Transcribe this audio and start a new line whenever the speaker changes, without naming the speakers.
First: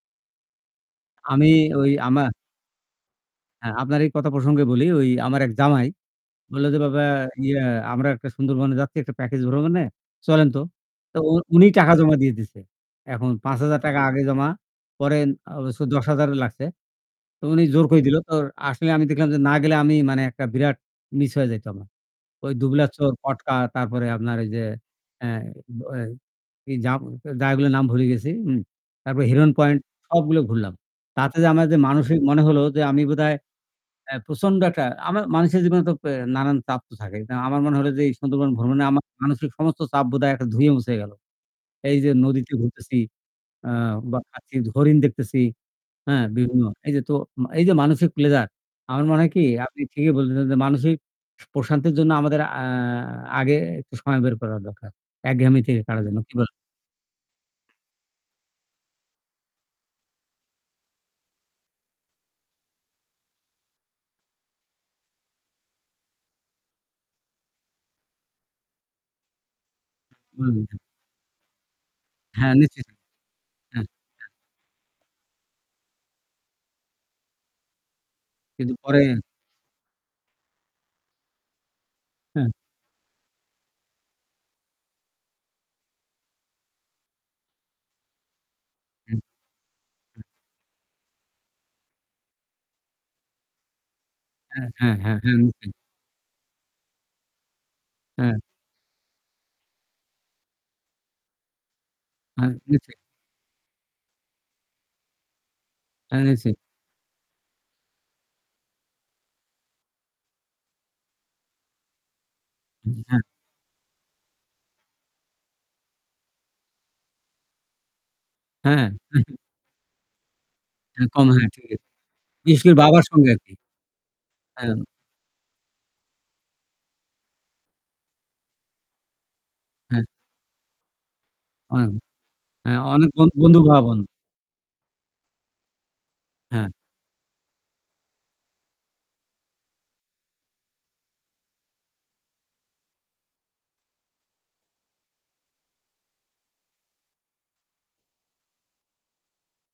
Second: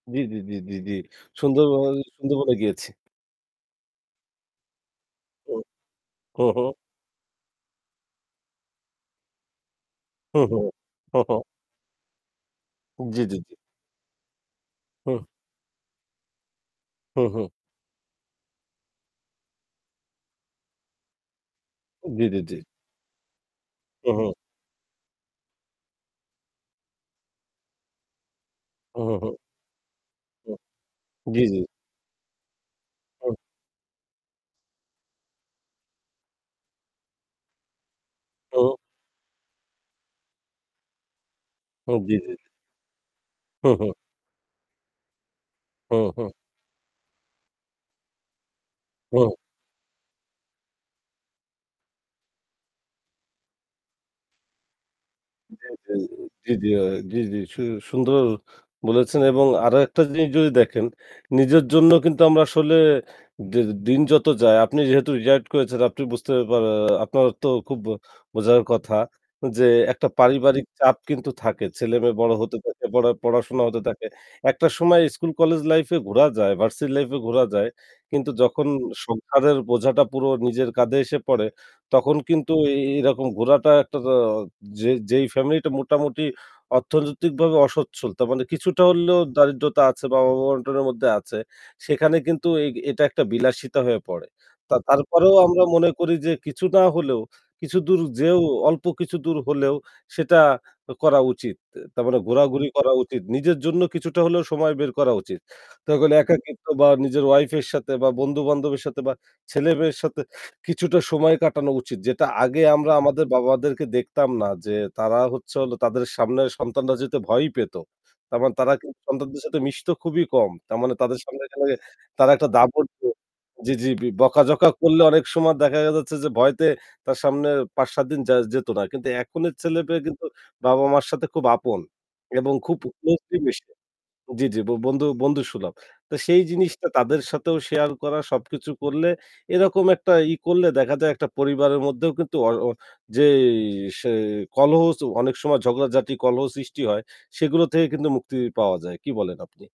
জী, জী, জী, জী, জী।
আমি
সুন্দরব
ওই আমার
সুন্দরবনে গিয়েছি।
হ্যাঁ, আপনার এই কথা প্রসঙ্গে বলি, ওই আমার এক
হু।
জামাই,
হু,
ও বলল
হু।
যে, "বাবা, ইয়ে আমরা একটা সুন্দরবনে যাচ্ছি, একটা প্যাকেজে ভ্রমনে
হু,
চলেন
হু,
তো।" তো
হু,
উ
হু।
উনি টাকা জমা দিয়ে দিছে।
জী,
এখন
জী, জী।
৳৫,০০০ আগে জমা, পরে
হুম।
অবশ্য ১০,০০০ লাগসে।
হু,
তো
হু।
উনি জোর করেই দিল। তো আসলে আমি দেখলাম যে না গেলে আমি, মানে, একটা বিরাট মিস হয়ে যাইত আমার।
জী, জী,
ওই
জী।
দুবলার চর, কটকা, তারপর
হু, হু।
আপনার ওই যে হ্যাঁ, ব এই এই জা জায়গাগুলোর নাম ভুলে গেছি। উম
হু,
তারপর
হু।
হিরণ পয়েন্ট, সবগুলো
হুম।
ঘুরলাম। তাতে
জী,
যে
জী।
আমার যে মানসিক, মনে হল যে আমি
হুম।
বোধহয় এ প্রচণ্ড একটা আমা মানুষের জীবনে তো এ নানান চাপ তো থাকে। আমার মনে হল যে এই সুন্দরবন
হুম।
ভ্রমণ আমার মানসিক সমস্ত চাপ বোধহয় একটা ধুয়ে মুছে গেল। এই
হুম।
যে
জি, জি, জি।
নদীতে ঘুরতেছি,
হু,
আ
হু।
বাঘ দেখছি, হরিণ দেখতেছি।
হু
হ্যাঁ,
হু।
বিভিন্ন এই যে তো এই যে মানসিক প্লেজার, আমার মনে
হুম।
হয় কী, আপনি ঠিকই বলছেন যে মানসিক স প্রশান্তির জন্য আমাদের আ আগে একটু সময় বের করা দরকার। একঘেয়েমি
জী,
থেকে
জী।
কারা যেন কী বলে?
জী, জী। আ জি, জি। স সুন্দর বলেছেন। এবং আরও একটা জিনিস যদি দেখেন, নিজের জন্য কিন্তু আমরা আসলে দি দিন যত যায়, আপনি যেহেতু রিটায়ার্ড করেছেন, আপনি বুঝতে পারেন, আপনার তো খুব বোঝার কথা যে একটা
হুম,
পারিবারিক
হুম।
চাপ কিন্তু থাকে। ছেলেমেয়ে বড়
হ্যাঁ,
হতে
নিশ্চয়
থাকে,
যাব।
পড়া পড়াশোনা হতে
হ্যাঁ।
থাকে। একটা সময় স্কুল-কলেজ লাইফে ঘোরা যায়, ভার্সিটি লাইফে ঘোরা যায়। কিন্তু যখন
কিন্তু পরে
সংসারের বোঝাটা পুরো নিজের কাঁধে এসে পড়ে, তখন
হুম।
কিন্তু এ এরকম ঘোরাটা একটা, যে যে ফ্যামিলিটা মোটামুটি অর্থনৈতিকভাবে অসচ্ছল, তার মানে কিছুটা হলেও
হুম।
দারিদ্র্যতা আছে বা
হ্যাঁ।
অভাব-অনটনের মধ্যে আছে, সেখানে কিন্তু এই এটা একটা বিলাসিতা হয়ে পড়ে।
হ্যাঁ, হ্যাঁ, হ্যাঁ,
তারপরেও
হ্যাঁ।
আমরা
নিশ্চই।
মনে করি যে কিছু না হলেও কিছু দূর যেয়েও
হু।
অল্প কিছু দূর হলেও সেটা করা উচিত। তার মানে
হ্যাঁ,
ঘোরাঘুরি করা
গিয়েছে।
উচিত। নিজের জন্য কিছুটা হলেও সময় বের করা উচিত। তাহলে
আচ্ছা।
একাকিত্ব বা নিজের ওয়াইফের সাথে, বা বন্ধুবান্ধবের সাথে, বা ছেলেমেয়ের সাথে কিছুটা সময় কাটানো উচিত, যেটা আগে আমরা
জি, হ্যাঁ।
আমাদের বাবাদেরকে দেখতাম না যে তারা হচ্ছে হলো তাদের সামনে সন্তানরা যেহেতু ভয়ই পেত, তার মানে তারা
হ্যাঁ, হ্যাঁ।
কিন্তু
[unintelligible]
সন্তানদের সাথে মিশত খুবই কম। তার মানে
হ্যাঁ,
তাদের সামনে
[unintelligible] ঠিক আছে।
তারা একটা
বিশেষ করে
ধমক,
বাবার সঙ্গে আরকি।
বকাঝকা
হ্যাঁ।
করলে অনেক সময় দেখা যাচ্ছে যে ভয়ে তার সামনে ৫-৭ দিন যে যেত না। কিন্তু এখনের ছেলেমেয়ে
হ্যাঁ।
কিন্তু বাবা-মায়ের সাথে খুব আপন
অনেক
এবং খুব
হ্যাঁ, অনেক ব
ক্লোজলি
বন্ধু
মিশে।
ভাব হন।
জি, জি। বন্ধু বন্ধুসুলভ। তো সেই
হ্যাঁ।
জিনিসটা তাদের সাথেও শেয়ার করা, সবকিছু করলে এরকম একটা ই করলে দেখা যায় একটা পরিবারের মধ্যেও কিন্তু অ যে স কলহ, অনেক সময় ঝগড়াঝাটি, কলহ সৃষ্টি হয়, সেগুলো থেকে কিন্তু মুক্তি পাওয়া যায়। কী বলেন আপনি?